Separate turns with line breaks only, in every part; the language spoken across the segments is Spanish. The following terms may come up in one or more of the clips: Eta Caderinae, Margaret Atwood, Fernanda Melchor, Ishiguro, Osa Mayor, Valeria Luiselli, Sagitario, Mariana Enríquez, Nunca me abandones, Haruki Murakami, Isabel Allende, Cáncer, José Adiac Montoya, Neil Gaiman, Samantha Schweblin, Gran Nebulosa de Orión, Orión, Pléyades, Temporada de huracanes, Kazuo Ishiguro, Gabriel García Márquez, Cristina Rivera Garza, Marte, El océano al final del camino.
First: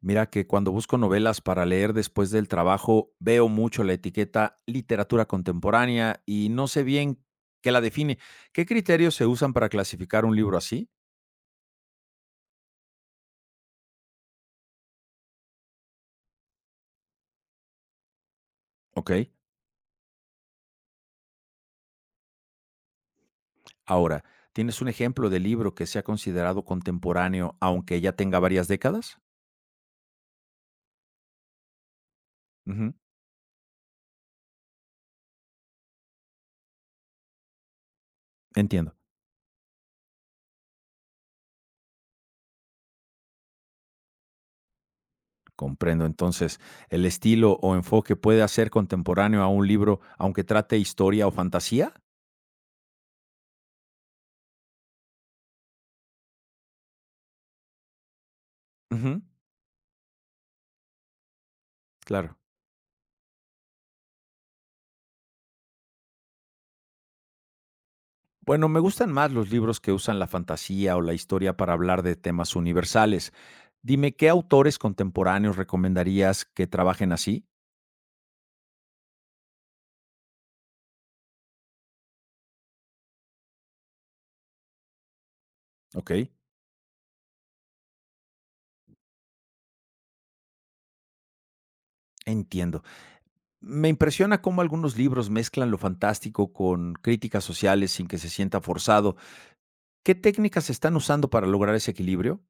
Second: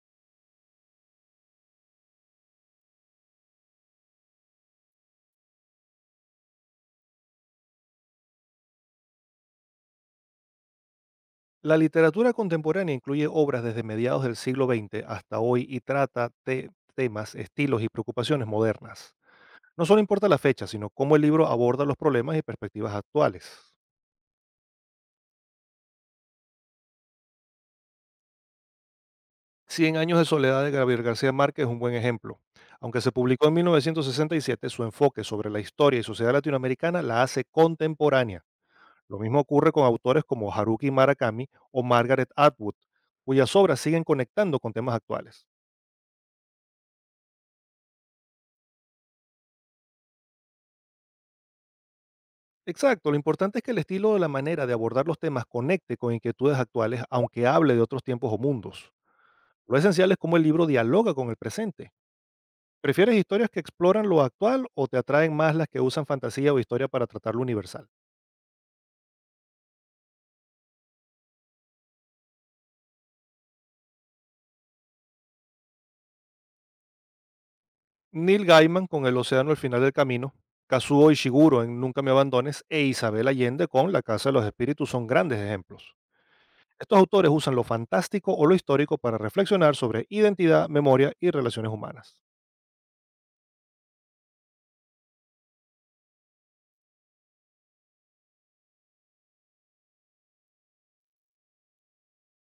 Mira que cuando busco novelas para leer después del trabajo, veo mucho la etiqueta literatura contemporánea y no sé bien qué la define. ¿Qué criterios se usan para clasificar un libro así?
La literatura contemporánea incluye obras desde mediados del siglo XX hasta hoy y trata temas, estilos y preocupaciones
Ok.
modernas. No solo importa la fecha, sino cómo el libro aborda los problemas y perspectivas actuales.
Ahora, ¿tienes un ejemplo de libro que sea considerado contemporáneo aunque ya tenga varias décadas?
Cien años de soledad de Gabriel García Márquez es un buen ejemplo.
Ujú.
Aunque se publicó en 1967, su enfoque sobre la historia y sociedad latinoamericana la hace contemporánea.
Entiendo.
Lo mismo ocurre con autores como Haruki Murakami o Margaret Atwood, cuyas obras siguen conectando con temas actuales.
Comprendo. Entonces, ¿el estilo o enfoque puede hacer contemporáneo a un libro aunque trate historia o fantasía?
Exacto, lo importante es que el estilo o la manera de abordar los temas conecte con inquietudes actuales, aunque hable de otros tiempos o mundos.
Ujú.
Lo esencial es cómo el libro dialoga con el presente.
Claro.
¿Prefieres historias que exploran lo actual o te atraen más las que usan fantasía o historia para tratar lo universal?
Bueno, me gustan más los libros que usan la fantasía o la historia para hablar de temas universales. Dime, ¿qué autores contemporáneos recomendarías que trabajen así?
Neil Gaiman con El océano al final del camino, Kazuo Ishiguro en Nunca me abandones e Isabel Allende con La casa de los espíritus son grandes ejemplos.
Ok.
Estos autores usan lo fantástico o lo histórico para reflexionar sobre identidad, memoria y relaciones humanas.
Entiendo. Me impresiona cómo algunos libros mezclan lo fantástico con críticas sociales sin que se sienta forzado. ¿Qué técnicas están usando para lograr ese equilibrio?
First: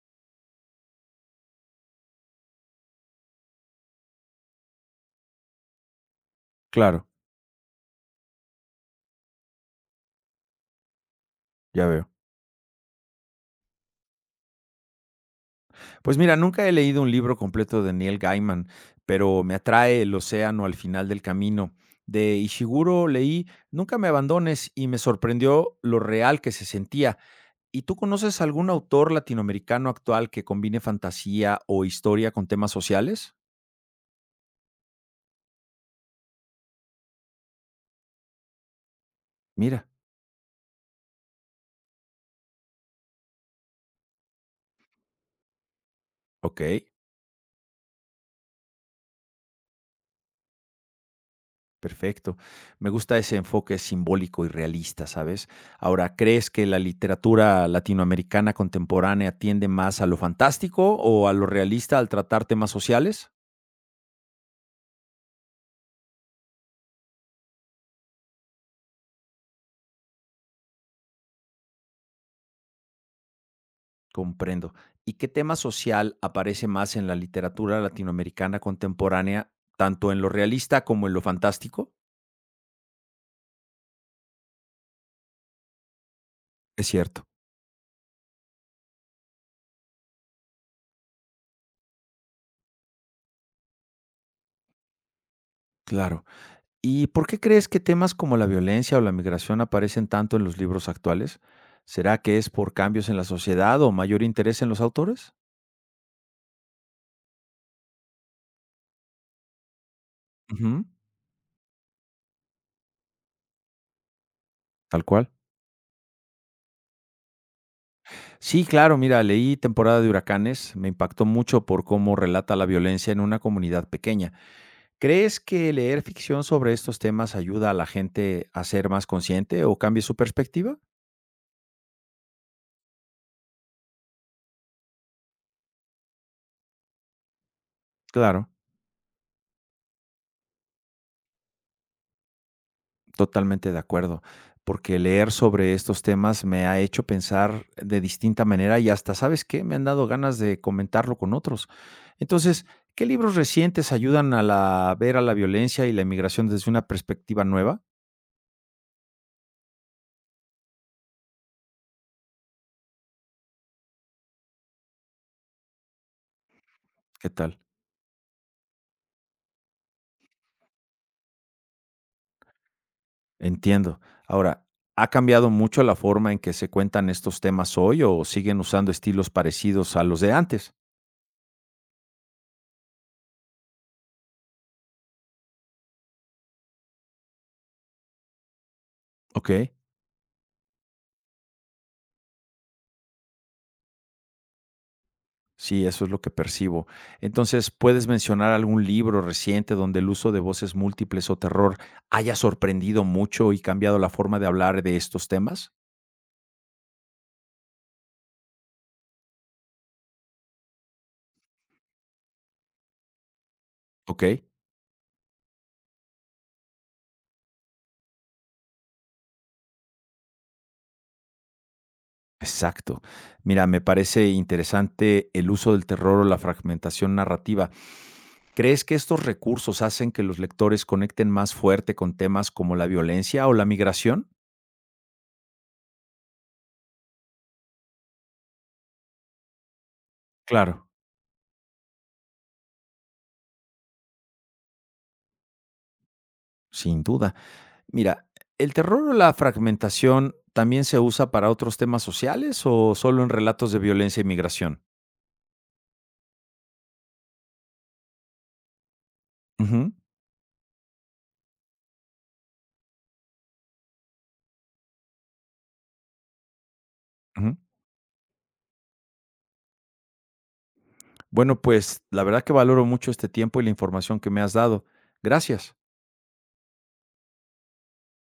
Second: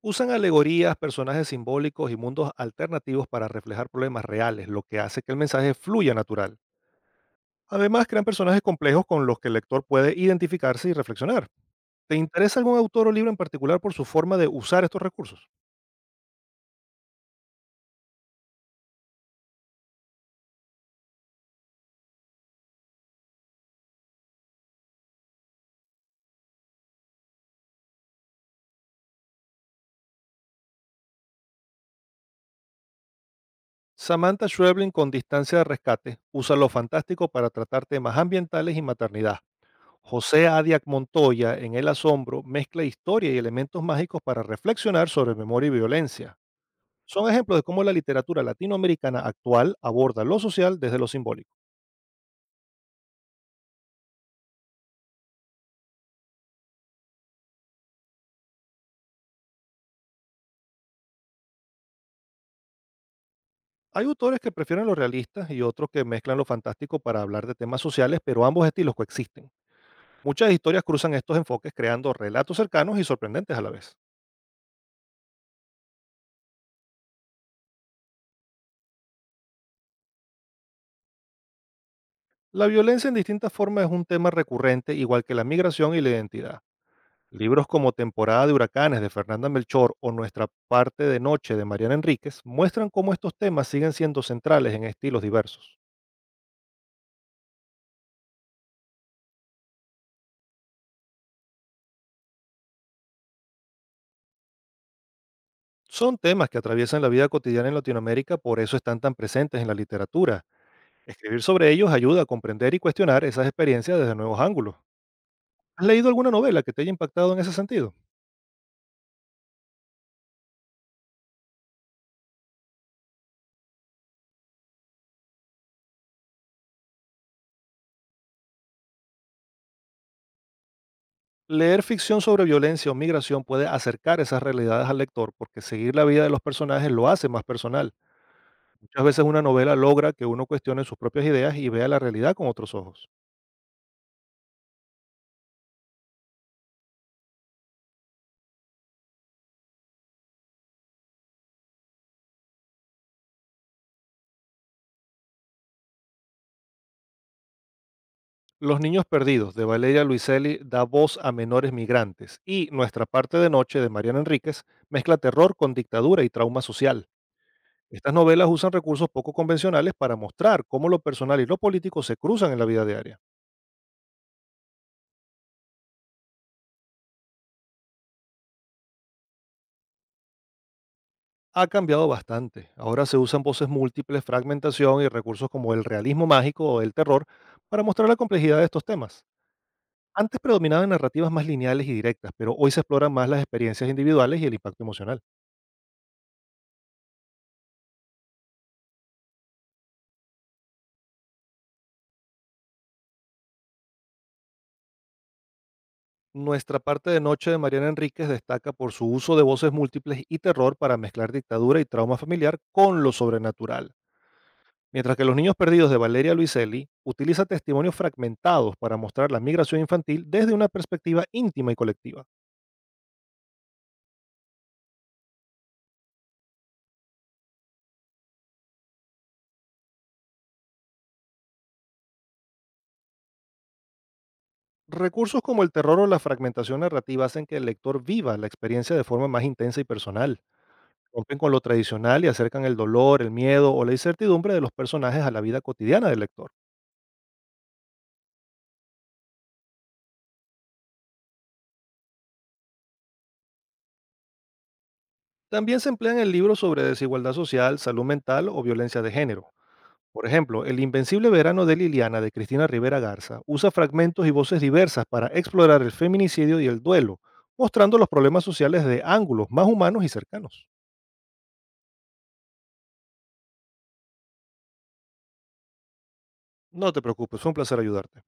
Usan alegorías, personajes simbólicos y mundos alternativos para reflejar problemas reales, lo que hace que el mensaje fluya natural.
Claro,
Además, crean personajes complejos con los que el lector puede identificarse y reflexionar.
ya veo.
¿Te interesa algún autor o libro en particular por su forma de usar estos recursos?
Pues mira, nunca he leído un libro completo de Neil Gaiman, pero me atrae El océano al final del camino. De Ishiguro leí Nunca me abandones y me sorprendió lo real que se sentía. ¿Y tú conoces algún autor latinoamericano actual que combine fantasía o historia con temas sociales?
Samantha Schweblin con Distancia de Rescate usa lo fantástico para tratar temas ambientales y maternidad.
Mira,
José Adiac Montoya en El Asombro mezcla historia y elementos mágicos para reflexionar sobre memoria y violencia.
ok.
Son ejemplos de cómo la literatura latinoamericana actual aborda lo social desde lo simbólico.
Perfecto. Me gusta ese enfoque simbólico y realista, ¿sabes? Ahora, ¿crees que la literatura latinoamericana contemporánea tiende más a lo fantástico o a lo realista al tratar temas sociales?
Hay autores que prefieren los realistas y otros que mezclan lo fantástico para hablar de temas sociales, pero ambos estilos coexisten. Muchas historias cruzan estos enfoques creando relatos cercanos y sorprendentes a la vez.
Comprendo. ¿Y qué tema social aparece más en la literatura latinoamericana contemporánea, tanto en lo realista como en lo fantástico?
La violencia en distintas formas es un tema recurrente, igual que la migración y la identidad.
Es cierto.
Libros como Temporada de Huracanes de Fernanda Melchor o Nuestra parte de Noche de Mariana Enríquez muestran cómo estos temas siguen siendo centrales en estilos diversos.
Claro. ¿Y por qué crees que temas como la violencia o la migración aparecen tanto en los libros actuales? ¿Será que es por cambios en la sociedad o mayor interés en los autores?
Son temas que atraviesan la vida cotidiana en Latinoamérica, por eso están tan presentes en la literatura.
Ujú,
Escribir sobre ellos ayuda a comprender y cuestionar esas experiencias desde nuevos ángulos.
tal cual.
¿Has leído alguna novela que te haya impactado en ese sentido?
Sí, claro, mira, leí Temporada de huracanes, me impactó mucho por cómo relata la violencia en una comunidad pequeña. ¿Crees que leer ficción sobre estos temas ayuda a la gente a ser más consciente o cambie su perspectiva?
Leer ficción sobre violencia o migración puede acercar esas realidades al lector porque seguir la vida de los personajes lo hace más personal.
Claro,
Muchas veces una novela logra que uno cuestione sus propias ideas y vea la realidad con otros ojos.
totalmente de acuerdo, porque leer sobre estos temas me ha hecho pensar de distinta manera y hasta, ¿sabes qué? Me han dado ganas de comentarlo con otros. Entonces, ¿qué libros recientes ayudan a la, ver a la violencia y la inmigración desde una perspectiva nueva?
Los niños perdidos de Valeria Luiselli da voz a menores migrantes y Nuestra parte de noche de Mariana Enríquez mezcla terror con dictadura y trauma social.
¿Qué tal?
Estas novelas usan recursos poco convencionales para mostrar cómo lo personal y lo político se cruzan en la vida diaria.
Entiendo. Ahora, ¿ha cambiado mucho la forma en que se cuentan estos temas hoy o siguen usando estilos parecidos a los de antes?
Ha cambiado bastante. Ahora se usan voces múltiples, fragmentación y recursos como el realismo mágico o el terror para mostrar la complejidad de estos temas.
Ok,
Antes predominaban narrativas más lineales y directas, pero hoy se exploran más las experiencias individuales y el impacto emocional.
sí, eso es lo que percibo. Entonces, ¿puedes mencionar algún libro reciente donde el uso de voces múltiples o terror haya sorprendido mucho y cambiado la forma de hablar de estos temas?
Nuestra parte de Noche de Mariana Enríquez destaca por su uso de voces múltiples y terror para mezclar dictadura y trauma familiar con lo sobrenatural,
Ok,
mientras que Los Niños Perdidos de Valeria Luiselli utiliza testimonios fragmentados para mostrar la migración infantil desde una perspectiva íntima y colectiva.
exacto. Mira, me parece interesante el uso del terror o la fragmentación narrativa. ¿Crees que estos recursos hacen que los lectores conecten más fuerte con temas como la violencia o la migración?
Recursos como el terror o la fragmentación narrativa hacen que el lector viva la experiencia de forma más intensa y personal,
Claro,
rompen con lo tradicional y acercan el dolor, el miedo o la incertidumbre de los personajes a la vida cotidiana del lector.
sin duda. Mira, ¿el terror o la fragmentación también se usa para otros temas sociales o solo en relatos de violencia y migración?
También se emplean en libros sobre desigualdad social, salud mental o violencia de género.
Ujú,
Por ejemplo, El Invencible Verano de Liliana de Cristina Rivera Garza usa fragmentos y voces diversas para explorar el feminicidio y el duelo,
ujú.
mostrando los problemas sociales de ángulos más humanos y cercanos.
Bueno, pues la verdad que valoro mucho este tiempo y la información que me has dado. Gracias.
No te preocupes, fue un placer ayudarte.